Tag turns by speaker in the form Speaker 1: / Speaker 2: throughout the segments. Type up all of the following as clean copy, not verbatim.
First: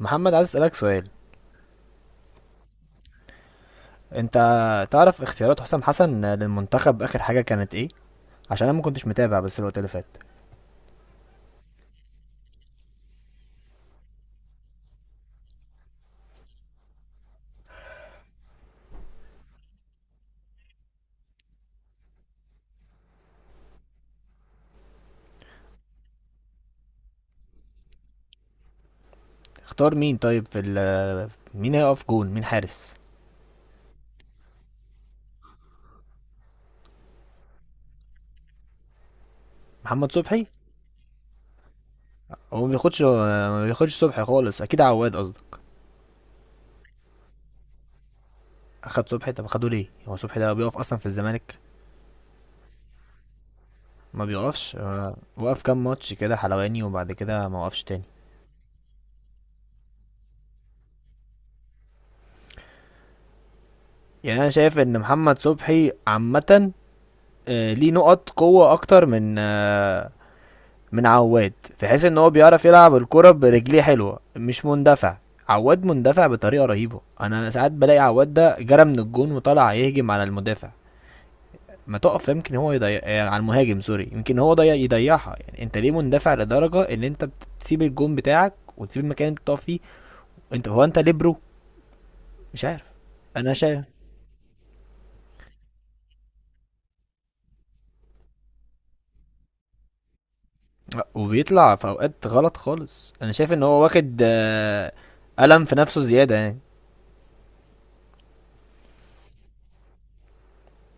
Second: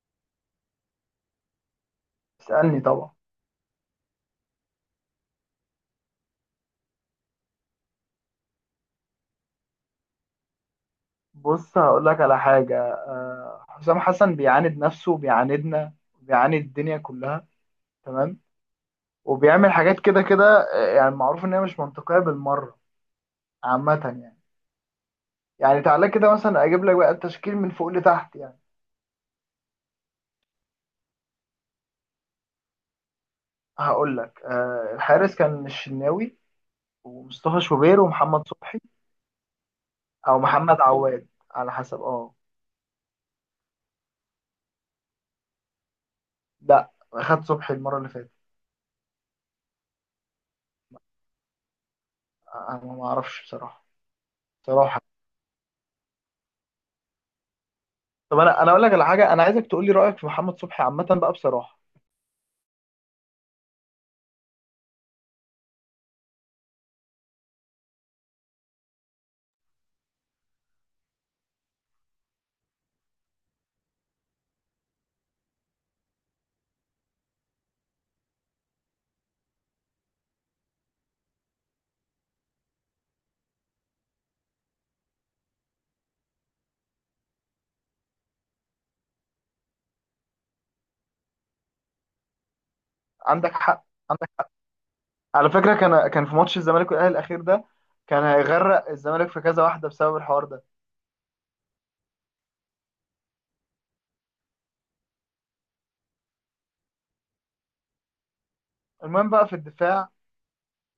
Speaker 1: محمد عايز اسالك سؤال.
Speaker 2: اسألني طبعا.
Speaker 1: انت تعرف اختيارات حسام حسن للمنتخب اخر حاجه كانت ايه؟ عشان انا ما كنتش متابع بس الوقت اللي فات.
Speaker 2: بص، هقول لك على حاجة. حسام حسن بيعاند نفسه وبيعاندنا وبيعاند الدنيا كلها، تمام، وبيعمل حاجات كده كده. يعني معروف إن هي مش منطقية بالمرة، عامة يعني تعالى كده مثلا أجيب لك بقى التشكيل من فوق لتحت يعني.
Speaker 1: اختار مين طيب في مين هيقف جون؟ مين حارس؟
Speaker 2: هقول لك، الحارس كان الشناوي ومصطفى شوبير ومحمد صبحي،
Speaker 1: محمد
Speaker 2: أو
Speaker 1: صبحي؟
Speaker 2: محمد عواد على حسب
Speaker 1: هو ما بياخدش صبحي خالص، اكيد عواد قصدي.
Speaker 2: لا، خد صبحي المرة اللي فاتت.
Speaker 1: اخد صبحي؟ طب اخده ليه؟ هو صبحي ده بيقف اصلا في الزمالك؟
Speaker 2: أنا ما أعرفش بصراحة.
Speaker 1: ما بيقفش.
Speaker 2: بصراحة،
Speaker 1: وقف كام ماتش كده حلواني وبعد كده ما وقفش تاني.
Speaker 2: طب انا اقول لك على حاجه، انا عايزك تقول لي رايك في محمد صبحي عامه بقى بصراحه.
Speaker 1: يعني انا شايف ان محمد صبحي عامه ليه نقط قوه اكتر من من عواد، في حيث ان هو بيعرف يلعب الكرة برجليه حلوة، مش مندفع. عواد مندفع بطريقة رهيبة، انا ساعات بلاقي عواد ده جرى من الجون وطلع يهجم على المدافع. ما تقف، يمكن هو يضيع على المهاجم، سوري يمكن هو ضيع يضيعها. يعني انت ليه مندفع لدرجة ان انت بتسيب الجون بتاعك وتسيب المكان اللي انت بتقف فيه؟ انت ليه برو؟ مش عارف.
Speaker 2: عندك
Speaker 1: انا شايف
Speaker 2: حق، عندك حق. على فكره، كان في ماتش الزمالك والاهلي الاخير ده، كان هيغرق الزمالك في كذا واحده بسبب الحوار ده.
Speaker 1: وبيطلع في اوقات غلط خالص. انا شايف ان هو واخد ألم في نفسه زيادة يعني.
Speaker 2: المهم بقى، في الدفاع،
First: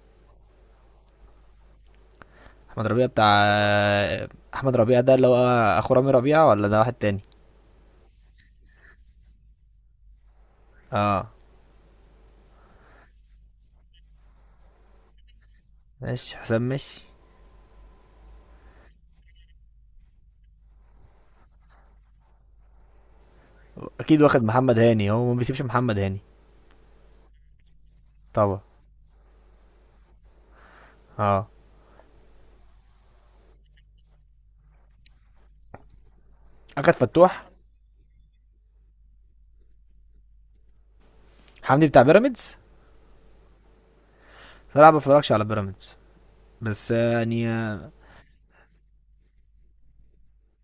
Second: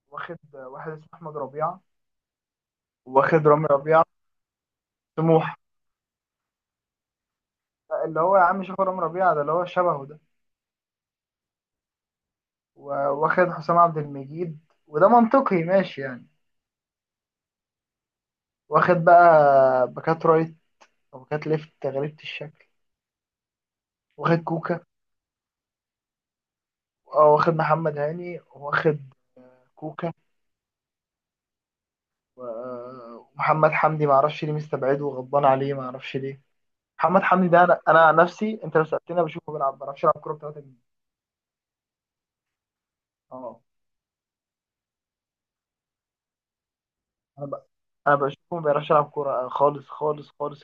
Speaker 2: واخد واحد اسمه احمد ربيعه،
Speaker 1: احمد ربيع بتاع،
Speaker 2: واخد رامي ربيعه
Speaker 1: احمد ربيع ده اللي هو
Speaker 2: سموح.
Speaker 1: اخو رامي ربيعه ولا ده واحد تاني؟
Speaker 2: اللي هو يا عم، شوف، رامي ربيعه ده اللي هو شبهه ده.
Speaker 1: اه.
Speaker 2: واخد حسام عبد المجيد، وده منطقي ماشي يعني.
Speaker 1: ماشي حسام ماشي.
Speaker 2: واخد بقى باكات رايت وباكات ليفت غريبه الشكل.
Speaker 1: اكيد
Speaker 2: واخد
Speaker 1: واخد محمد
Speaker 2: كوكا.
Speaker 1: هاني، هو ما بيسيبش محمد هاني.
Speaker 2: واخد محمد هاني،
Speaker 1: طبعا.
Speaker 2: واخد كوكا.
Speaker 1: اه.
Speaker 2: و- ومحمد حمدي ما اعرفش ليه مستبعده وغضبان عليه، ما اعرفش ليه.
Speaker 1: اخد
Speaker 2: محمد حمدي
Speaker 1: فتوح؟
Speaker 2: ده، انا عن نفسي، انت لو سالتني، أنا بشوفه بيلعب، ما بيعرفش يلعب كوره ب 3 جنيه.
Speaker 1: حمدي بتاع بيراميدز؟
Speaker 2: اه
Speaker 1: صراحه ما بتفرجش على بيراميدز، بس
Speaker 2: انا
Speaker 1: يعني
Speaker 2: ب... انا بشوفه ما بيعرفش يلعب كوره خالص خالص خالص.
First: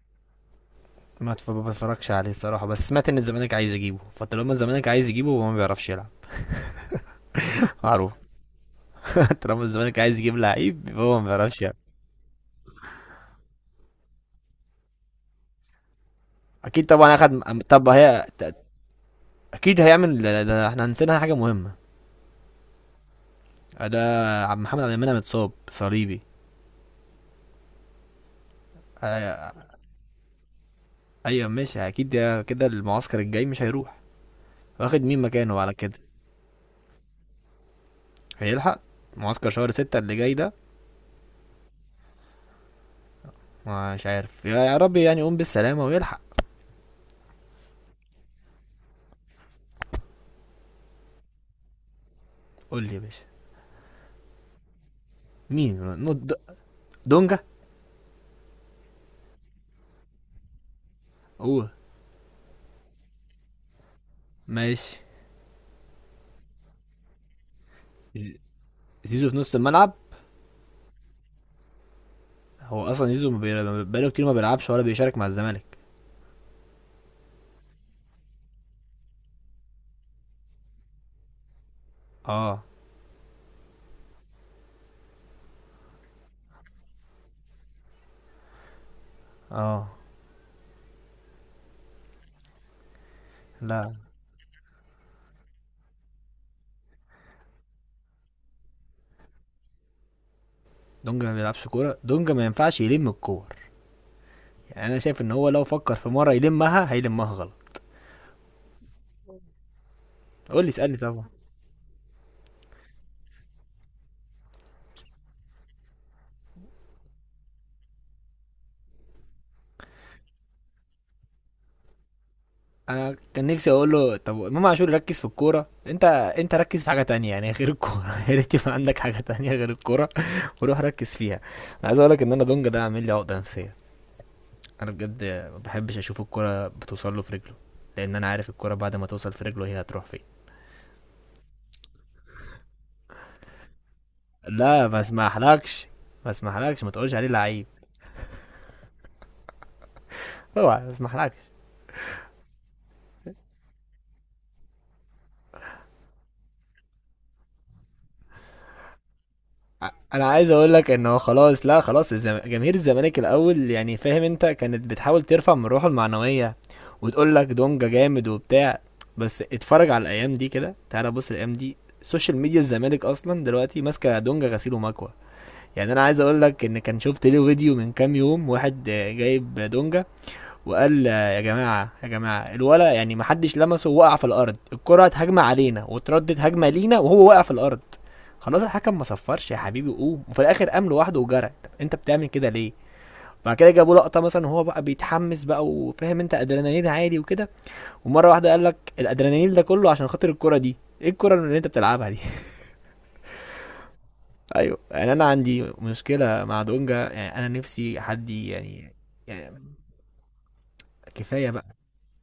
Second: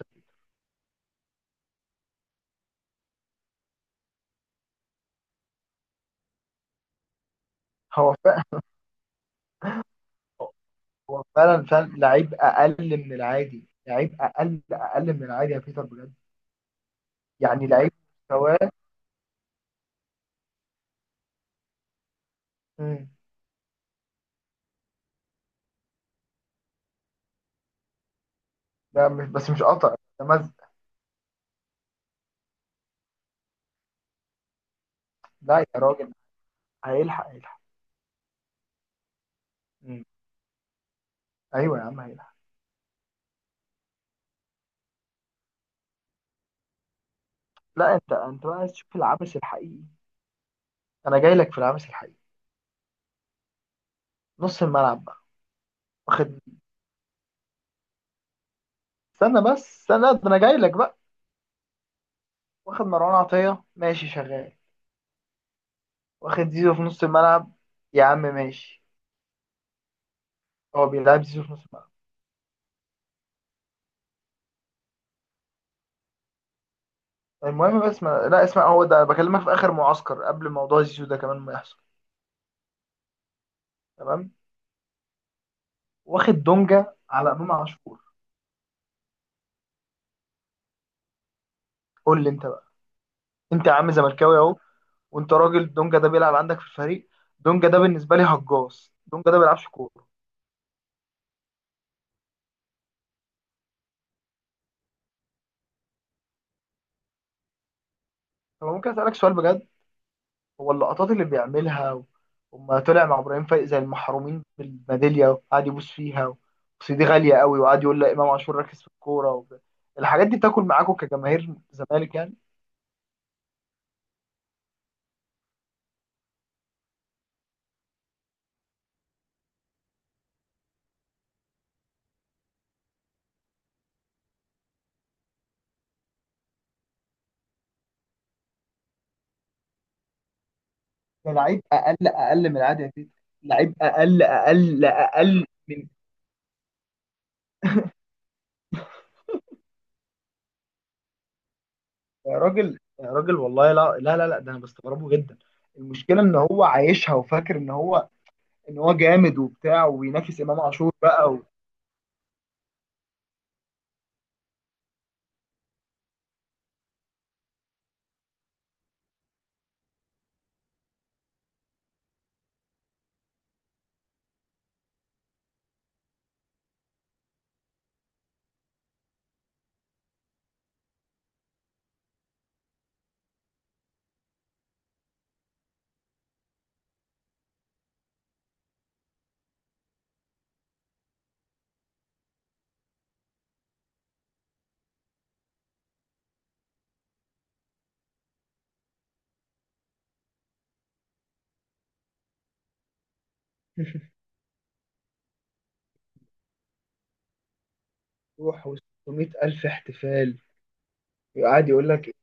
Speaker 1: ما بتفرجش عليه الصراحه، بس سمعت ان الزمالك عايز يجيبه، فطالما الزمالك عايز يجيبه هو ما بيعرفش يلعب، معروف.
Speaker 2: هو فعلا،
Speaker 1: طالما الزمالك عايز يجيب لعيب، يبقى هو
Speaker 2: هو
Speaker 1: ما بيعرفش
Speaker 2: فعلا
Speaker 1: يلعب.
Speaker 2: فعلا لعيب اقل من العادي، لعيب اقل اقل من العادي يا بيتر بجد.
Speaker 1: اكيد طبعا. اخد
Speaker 2: يعني
Speaker 1: طب
Speaker 2: لعيب،
Speaker 1: هي
Speaker 2: مستواه.
Speaker 1: اكيد هيعمل ده. احنا نسينا حاجه مهمه.
Speaker 2: مم.
Speaker 1: ده عبد محمد عبد المنعم اتصاب صليبي.
Speaker 2: ده مش بس
Speaker 1: آه،
Speaker 2: مش قطع، ده مز...
Speaker 1: ايوه ماشي، اكيد ده كده المعسكر الجاي مش هيروح. واخد مين
Speaker 2: لا
Speaker 1: مكانه
Speaker 2: يا
Speaker 1: على كده؟
Speaker 2: راجل، هيلحق هيلحق.
Speaker 1: هيلحق معسكر شهر ستة
Speaker 2: مم.
Speaker 1: اللي جاي ده؟
Speaker 2: ايوه يا عم هيلحق.
Speaker 1: مش عارف، يا رب يعني يقوم بالسلامة ويلحق.
Speaker 2: لا، انت بقى عايز تشوف العبث الحقيقي، انا جاي لك في العبث الحقيقي.
Speaker 1: قول لي يا باشا.
Speaker 2: نص الملعب بقى،
Speaker 1: مين نو- د-
Speaker 2: واخد
Speaker 1: دونجا
Speaker 2: استنى بس، استنى، ده انا جاي لك بقى.
Speaker 1: هو
Speaker 2: واخد مروان عطية ماشي شغال،
Speaker 1: ماشي.
Speaker 2: واخد زيزو في نص الملعب. يا عم
Speaker 1: ز-
Speaker 2: ماشي،
Speaker 1: زيزو في نص الملعب؟
Speaker 2: هو بيلعب زيزو في نص الملعب؟
Speaker 1: هو اصلا زيزو ما بقاله كتير ما بيلعبش ولا بيشارك مع الزمالك.
Speaker 2: المهم، بس ما... لا، اسمع، هو ده بكلمك في اخر معسكر، قبل موضوع زيزو ده كمان ما يحصل،
Speaker 1: اه.
Speaker 2: تمام. واخد دونجا على امام عاشور.
Speaker 1: اه.
Speaker 2: قول لي انت بقى، انت يا عم
Speaker 1: لا،
Speaker 2: زملكاوي اهو، وانت راجل دونجا ده بيلعب عندك في الفريق. دونجا ده بالنسبه لي هجاص، دونجا ده بيلعبش كوره.
Speaker 1: دونجا ما بيلعبش كورة، دونجا ما ينفعش يلم الكور، يعني انا شايف ان هو لو فكر في مرة يلمها هيلمها غلط.
Speaker 2: طب ممكن اسالك سؤال بجد،
Speaker 1: قول لي،
Speaker 2: هو
Speaker 1: اسألني
Speaker 2: اللقطات
Speaker 1: طبعا.
Speaker 2: اللي بيعملها، وما طلع مع ابراهيم فايق زي المحرومين بالميداليه، وقعد يبوس فيها بس دي غاليه قوي، وقعد يقول لا امام عاشور ركز في الكوره الحاجات دي، بتاكل معاكم كجماهير زمالك يعني؟
Speaker 1: انا كان نفسي اقول له طب امام عاشور ركز في الكوره، انت انت ركز في حاجه تانية يعني غير الكوره، يا ريت يبقى عندك حاجه تانية غير الكوره وروح ركز فيها. انا عايز اقول لك ان انا دونج ده عامل لي عقده نفسيه، انا بجد ما بحبش اشوف الكوره بتوصل له في رجله، لان انا عارف الكوره بعد ما توصل في رجله هي هتروح فين.
Speaker 2: ده لعيب اقل اقل من العادي يا تيت، لعيب اقل اقل
Speaker 1: لا ما
Speaker 2: اقل
Speaker 1: اسمحلكش،
Speaker 2: من.
Speaker 1: ما اسمحلكش ما تقولش عليه لعيب، اوعى، ما اسمحلكش.
Speaker 2: يا راجل يا راجل والله، لا لا لا, لا، ده انا بستغربه جدا. المشكله ان هو عايشها وفاكر ان هو، جامد وبتاع
Speaker 1: انا
Speaker 2: وبينافس
Speaker 1: عايز
Speaker 2: امام
Speaker 1: اقول لك
Speaker 2: عاشور
Speaker 1: انه
Speaker 2: بقى و...
Speaker 1: خلاص، لا خلاص جماهير الزمالك الاول، يعني فاهم انت كانت بتحاول ترفع من روحه المعنويه وتقول لك دونجا جامد وبتاع، بس اتفرج على الايام دي كده، تعالى بص الايام دي سوشيال ميديا الزمالك اصلا دلوقتي ماسكه دونجا غسيل ومكوى. يعني انا عايز اقول لك ان كان شفت له فيديو من كام يوم، واحد جايب دونجا وقال يا جماعه يا جماعه الولا يعني ما حدش لمسه، وقع في الارض، الكره هتهاجم علينا وتردد هجمه لينا وهو واقع في الارض، خلاص الحكم ما صفرش يا حبيبي قوم، وفي الاخر قام لوحده وجرى، طب انت بتعمل كده ليه؟ بعد كده جابوا لقطه مثلا وهو بقى بيتحمس بقى وفاهم انت ادرينالين عالي وكده، ومره واحده قال لك الادرينالين ده كله عشان خاطر الكره دي، ايه الكره اللي انت بتلعبها دي؟ ايوه، يعني انا عندي مشكله مع دونجا، يعني انا نفسي حد
Speaker 2: روح و
Speaker 1: يعني،
Speaker 2: 600 الف
Speaker 1: يعني
Speaker 2: احتفال،
Speaker 1: كفايه
Speaker 2: وقعد
Speaker 1: بقى،
Speaker 2: يقول لك،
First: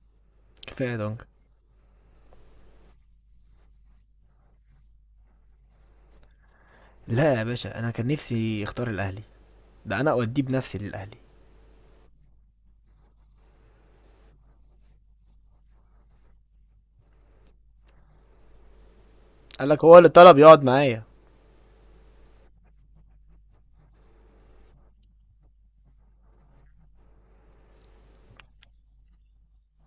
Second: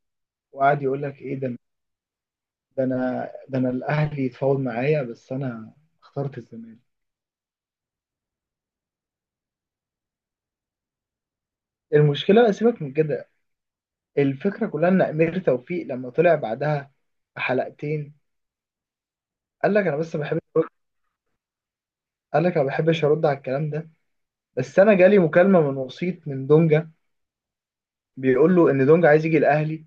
Speaker 2: وقعد
Speaker 1: كفايه
Speaker 2: يقول لك
Speaker 1: دونجا.
Speaker 2: ايه ده؟ ده انا، الاهلي يتفاوض معايا بس انا اخترت الزمالك.
Speaker 1: لا يا باشا، انا كان نفسي اختار الاهلي، ده انا اوديه بنفسي للاهلي.
Speaker 2: المشكله، سيبك من كده، الفكره كلها ان امير توفيق لما طلع بعدها بحلقتين،
Speaker 1: قال
Speaker 2: قال
Speaker 1: لك
Speaker 2: لك
Speaker 1: هو
Speaker 2: انا
Speaker 1: اللي
Speaker 2: بس
Speaker 1: طلب
Speaker 2: بحب،
Speaker 1: يقعد معايا؟
Speaker 2: قال لك انا ما بحبش ارد على الكلام ده، بس انا جالي مكالمه من وسيط من دونجا بيقول له ان دونجا عايز يجي الاهلي.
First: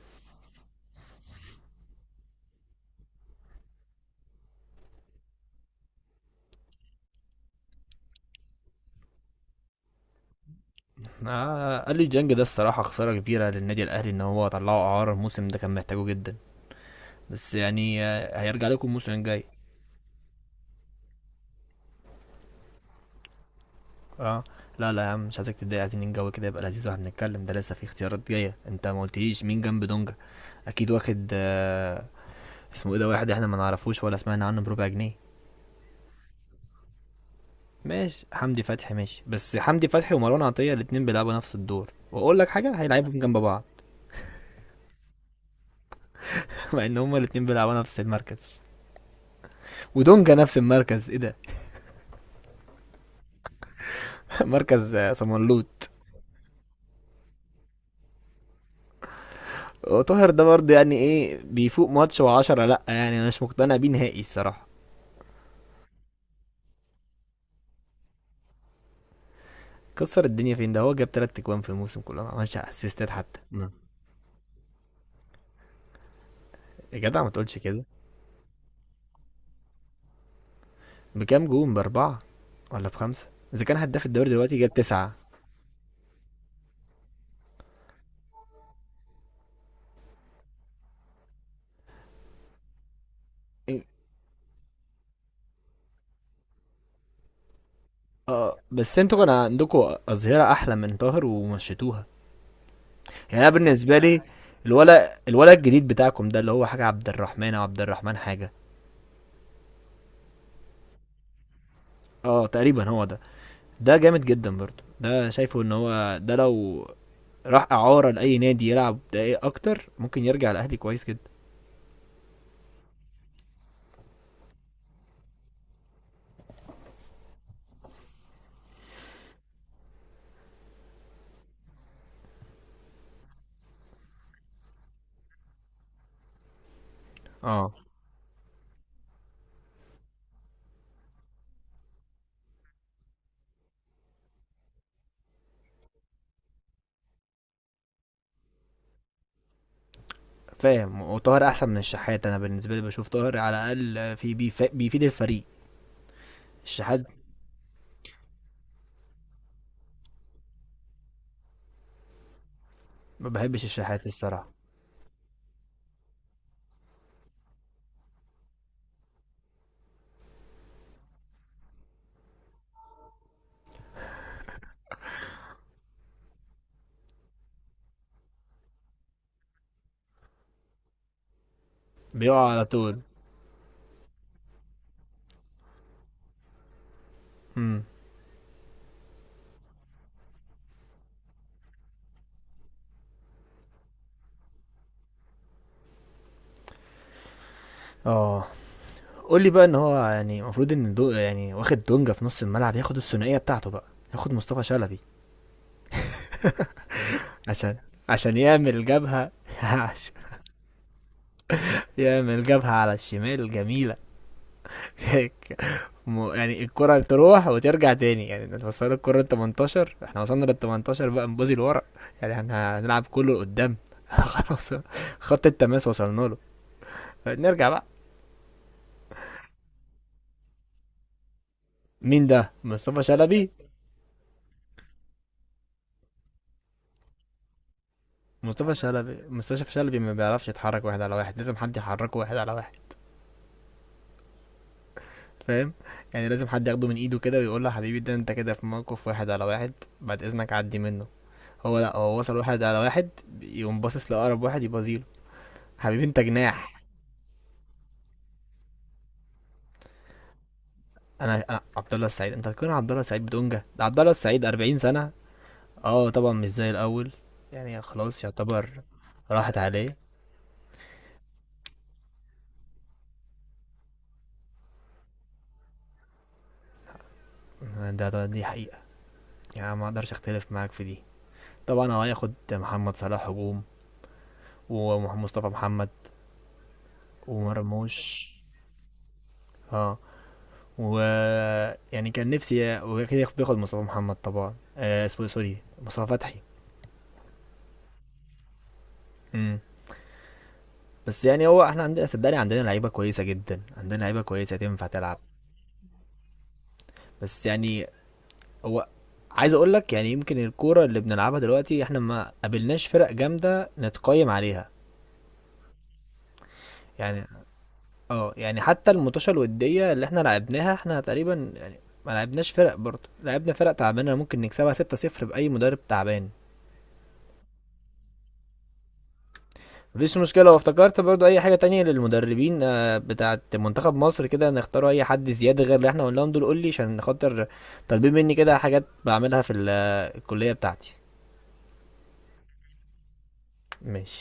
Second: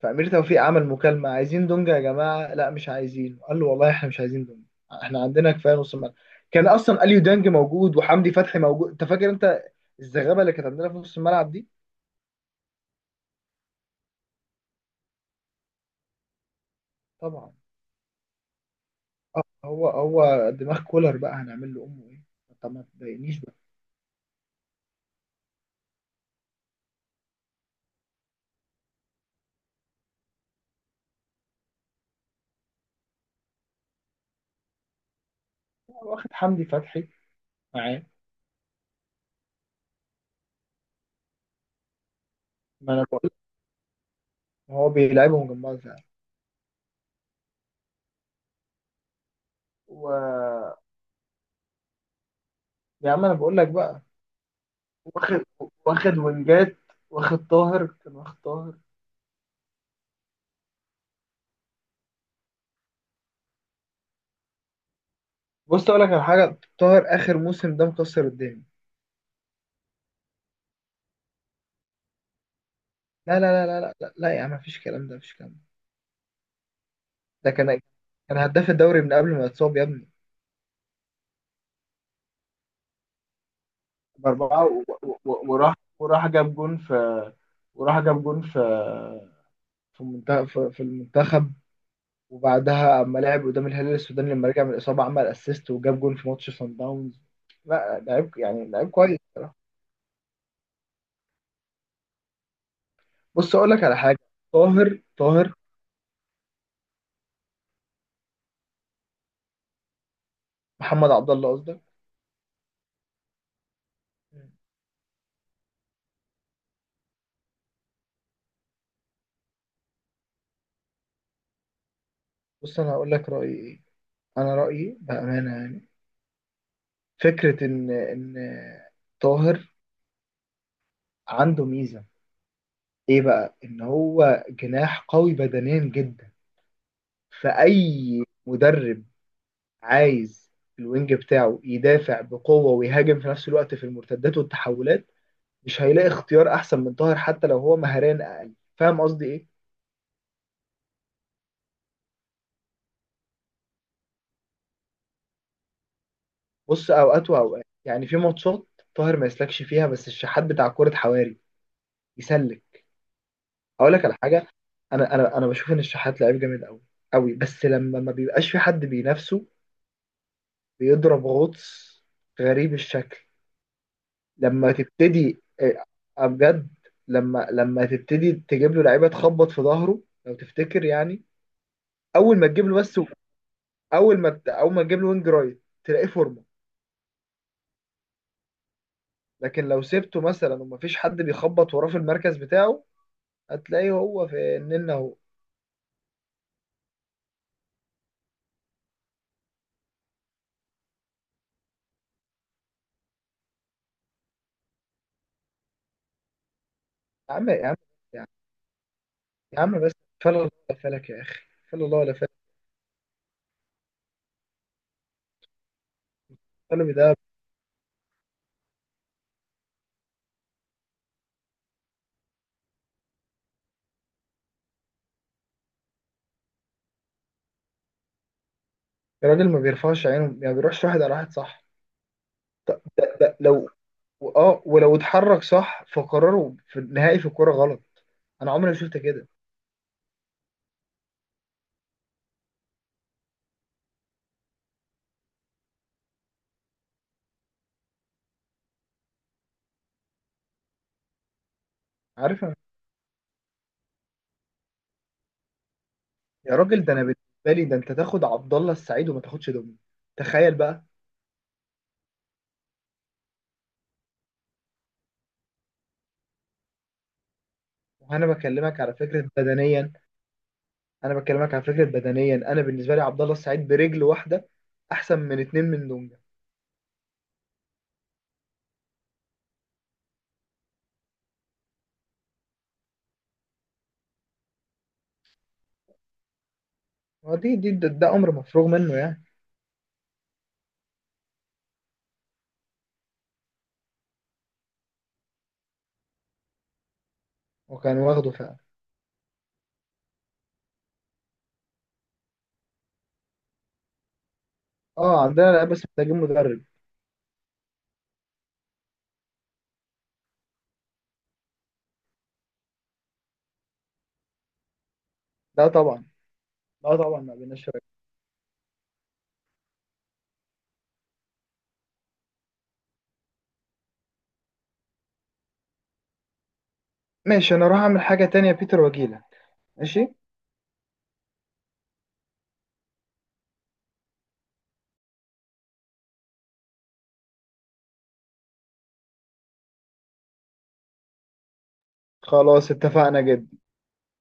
Speaker 2: فأمير توفيق عمل مكالمة: عايزين دونجا يا جماعة؟ لا، مش عايزين. قال له والله احنا مش عايزين دونجا، احنا عندنا كفاية نص الملعب. كان أصلا أليو دانج موجود، وحمدي فتحي موجود، أنت فاكر أنت الزغابة اللي كانت عندنا في نص الملعب دي؟
Speaker 1: آه. قال لي ديانج ده الصراحه خساره كبيره للنادي الاهلي ان هو طلعه اعاره، الموسم ده كان محتاجه جدا،
Speaker 2: طبعا.
Speaker 1: بس يعني هيرجع لكم الموسم الجاي.
Speaker 2: هو دماغ كولر بقى، هنعمل له أمه إيه؟ طب ما تضايقنيش بقى.
Speaker 1: اه. لا لا يا عم، مش عايزك تتضايق، عايزين الجو كده يبقى لذيذ واحنا بنتكلم، ده لسه في اختيارات جايه، انت ما قلتليش مين جنب دونجا، اكيد واخد آه اسمه ايه ده، واحد احنا ما نعرفوش ولا سمعنا عنه بربع جنيه.
Speaker 2: هو واخد حمدي فتحي معاه.
Speaker 1: ماشي حمدي فتحي ماشي، بس حمدي فتحي ومروان عطية الاتنين بيلعبوا نفس الدور، واقول لك حاجة،
Speaker 2: ما أنا
Speaker 1: هيلعبهم
Speaker 2: بقول،
Speaker 1: جنب بعض
Speaker 2: هو بيلعبهم جنبها فعلا.
Speaker 1: مع ان هما الاتنين بيلعبوا نفس المركز، ودونجا نفس
Speaker 2: و
Speaker 1: المركز، ايه ده؟
Speaker 2: يا عم أنا بقول لك بقى،
Speaker 1: مركز
Speaker 2: واخد،
Speaker 1: صمنلوط.
Speaker 2: وينجات، واخد طاهر. كان واخد طاهر.
Speaker 1: وطاهر ده برضه يعني ايه، بيفوق ماتش وعشرة لا، يعني انا مش مقتنع بيه نهائي الصراحة.
Speaker 2: بص اقول لك على حاجه، طاهر اخر موسم ده مكسر الدنيا.
Speaker 1: كسر الدنيا فين ده، هو جاب تلات اجوان في الموسم كله، ما عملش اسيستات حتى.
Speaker 2: لا لا لا لا لا لا, لا يا عم، مفيش كلام ده، مفيش كلام ده.
Speaker 1: يا جدع ما
Speaker 2: ده
Speaker 1: تقولش
Speaker 2: كان
Speaker 1: كده.
Speaker 2: كان هداف الدوري من قبل ما يتصاب يا ابني.
Speaker 1: بكام جون؟ باربعة ولا بخمسة؟ اذا كان هداف الدوري دلوقتي
Speaker 2: باربعه
Speaker 1: جاب تسعة.
Speaker 2: وراح جاب جون في، وراح جاب جون في في المنتخب، في المنتخب. وبعدها اما لعب قدام
Speaker 1: إيه،
Speaker 2: الهلال السوداني لما رجع من الاصابه، عمل اسيست وجاب جون في ماتش سان داونز. لا، لعيب
Speaker 1: اه،
Speaker 2: يعني، لعيب
Speaker 1: بس انتوا
Speaker 2: كويس
Speaker 1: كان
Speaker 2: بصراحه.
Speaker 1: عندكوا أظهرة أحلى من طاهر ومشيتوها، يعني أنا
Speaker 2: بص اقول لك على
Speaker 1: بالنسبة
Speaker 2: حاجه،
Speaker 1: لي.
Speaker 2: طاهر،
Speaker 1: الولد الولد الجديد بتاعكم ده اللي هو حاجة عبد الرحمن أو عبد الرحمن حاجة.
Speaker 2: محمد عبد الله قصدك.
Speaker 1: اه تقريبا هو ده، ده جامد جدا برضه، ده شايفه ان هو ده لو راح إعارة لأي نادي يلعب دقايق أكتر، ممكن يرجع الأهلي كويس جدا.
Speaker 2: بص انا هقول لك رايي ايه، انا رايي بامانه يعني، فكره ان طاهر عنده ميزه. ايه بقى؟ ان هو جناح قوي بدنيا جدا.
Speaker 1: اه
Speaker 2: فاي مدرب عايز الوينج بتاعه يدافع بقوه ويهاجم في نفس الوقت في المرتدات والتحولات، مش هيلاقي اختيار احسن من طاهر، حتى لو هو مهاريا اقل، فاهم قصدي ايه؟
Speaker 1: فاهم، وطاهر أحسن من الشحات، أنا بالنسبة لي بشوف طاهر على الأقل بيفيد الفريق.
Speaker 2: بص،
Speaker 1: الشحات
Speaker 2: اوقات واوقات يعني، في ماتشات طاهر ما يسلكش فيها، بس الشحات بتاع كره حواري يسلك.
Speaker 1: ما بحبش
Speaker 2: هقول لك
Speaker 1: الشحات
Speaker 2: على حاجه،
Speaker 1: الصراحة.
Speaker 2: انا بشوف ان الشحات لعيب جامد قوي قوي، بس لما ما بيبقاش في حد بينافسه، بيضرب غطس غريب الشكل. لما تبتدي بجد، لما تبتدي تجيب له لعيبه تخبط في ظهره لو تفتكر يعني، اول ما
Speaker 1: بيقع على
Speaker 2: تجيب له،
Speaker 1: طول.
Speaker 2: بس اول ما تجيب له وينج رايت، تلاقيه فورمه.
Speaker 1: امم.
Speaker 2: لكن لو سبته مثلا ومفيش حد بيخبط وراه في المركز بتاعه، هتلاقيه هو في النن اهو.
Speaker 1: اه. قول لي بقى، ان هو يعني المفروض ان دو يعني، واخد دونجا في نص الملعب، ياخد الثنائيه بتاعته بقى، ياخد مصطفى شلبي،
Speaker 2: يا عم يا
Speaker 1: عشان
Speaker 2: عم يا عم
Speaker 1: عشان يعمل جبهه،
Speaker 2: يا عم بس،
Speaker 1: عشان
Speaker 2: فلا الله ولا فلك يا اخي، فلا الله ولا فلك.
Speaker 1: يعمل جبهه على الشمال جميله. هيك. يعني
Speaker 2: القلب
Speaker 1: الكره
Speaker 2: ده،
Speaker 1: تروح وترجع تاني، يعني انت وصلت الكره ال 18، احنا وصلنا لل 18 بقى نبوظي لورا، يعني احنا هنلعب كله لقدام. خلاص، خط التماس وصلنا له، نرجع بقى.
Speaker 2: الراجل ما بيرفعش عينه يعني، بيروحش واحد على واحد، صح؟
Speaker 1: مين ده؟ مصطفى
Speaker 2: لا،
Speaker 1: شلبي؟
Speaker 2: لو، اه ولو اتحرك صح، فقراره في النهائي في الكوره غلط. انا عمري
Speaker 1: مصطفى
Speaker 2: ما شفت
Speaker 1: شلبي
Speaker 2: كده.
Speaker 1: مصطفى شلبي ما بيعرفش يتحرك واحد على واحد، لازم حد يحركه واحد على واحد، فاهم؟ يعني لازم حد ياخده من ايده كده ويقول له حبيبي ده انت كده في موقف واحد على واحد، بعد اذنك عدي منه. هو لا، هو وصل
Speaker 2: عارف أنا-
Speaker 1: واحد على واحد يقوم باصص لاقرب واحد يبازيله، حبيبي انت
Speaker 2: يا
Speaker 1: جناح.
Speaker 2: راجل، ده انا بالنسبه لي، ده انت تاخد عبد الله السعيد وما تاخدش دومين، تخيل بقى.
Speaker 1: انا عبد الله السعيد، انت هتكون عبد الله السعيد بدونجا؟ ده عبد الله السعيد 40 سنه. اه طبعا مش زي الاول، يعني خلاص
Speaker 2: وانا
Speaker 1: يعتبر
Speaker 2: بكلمك على فكره
Speaker 1: راحت
Speaker 2: بدنيا،
Speaker 1: عليه.
Speaker 2: انا بالنسبه لي عبد الله السعيد برجل واحده احسن من اتنين من دونجا.
Speaker 1: ده دي حقيقه، يعني ما اقدرش اختلف معاك في دي. طبعا هو هياخد محمد صلاح هجوم، ومصطفى محمد،
Speaker 2: ما دي دي
Speaker 1: ومرموش.
Speaker 2: ده امر مفروغ منه يعني.
Speaker 1: اه. و يعني كان نفسي وكده بياخد مصطفى محمد، طبعا آه، اسمه إيه، سوري مصطفى فتحي.
Speaker 2: وكان واخده فعلا.
Speaker 1: امم. بس يعني هو، احنا عندنا صدقني عندنا لعيبه كويسه جدا، عندنا لعيبه كويسه تنفع تلعب.
Speaker 2: اه، عندنا، لا بس محتاجين مدرب.
Speaker 1: بس يعني هو، عايز اقول لك يعني يمكن الكوره اللي بنلعبها دلوقتي، احنا ما قابلناش فرق جامده نتقيم عليها،
Speaker 2: لا طبعا، لا طبعا،
Speaker 1: يعني
Speaker 2: ما بيناش.
Speaker 1: اه، يعني حتى الماتشات الوديه اللي احنا لعبناها احنا تقريبا يعني ما لعبناش فرق، برضه لعبنا فرق تعبانه ممكن نكسبها 6-0 باي مدرب تعبان.
Speaker 2: ماشي، انا اروح اعمل حاجة تانية يا بيتر واجيلك. ماشي،
Speaker 1: مفيش مشكلة، وافتكرت برضو أي حاجة تانية للمدربين بتاعة منتخب مصر كده نختاروا أي حد زيادة غير اللي احنا قلناهم دول، قولي، عشان خاطر طالبين مني كده حاجات بعملها الكلية بتاعتي.
Speaker 2: خلاص اتفقنا جدا.
Speaker 1: ماشي.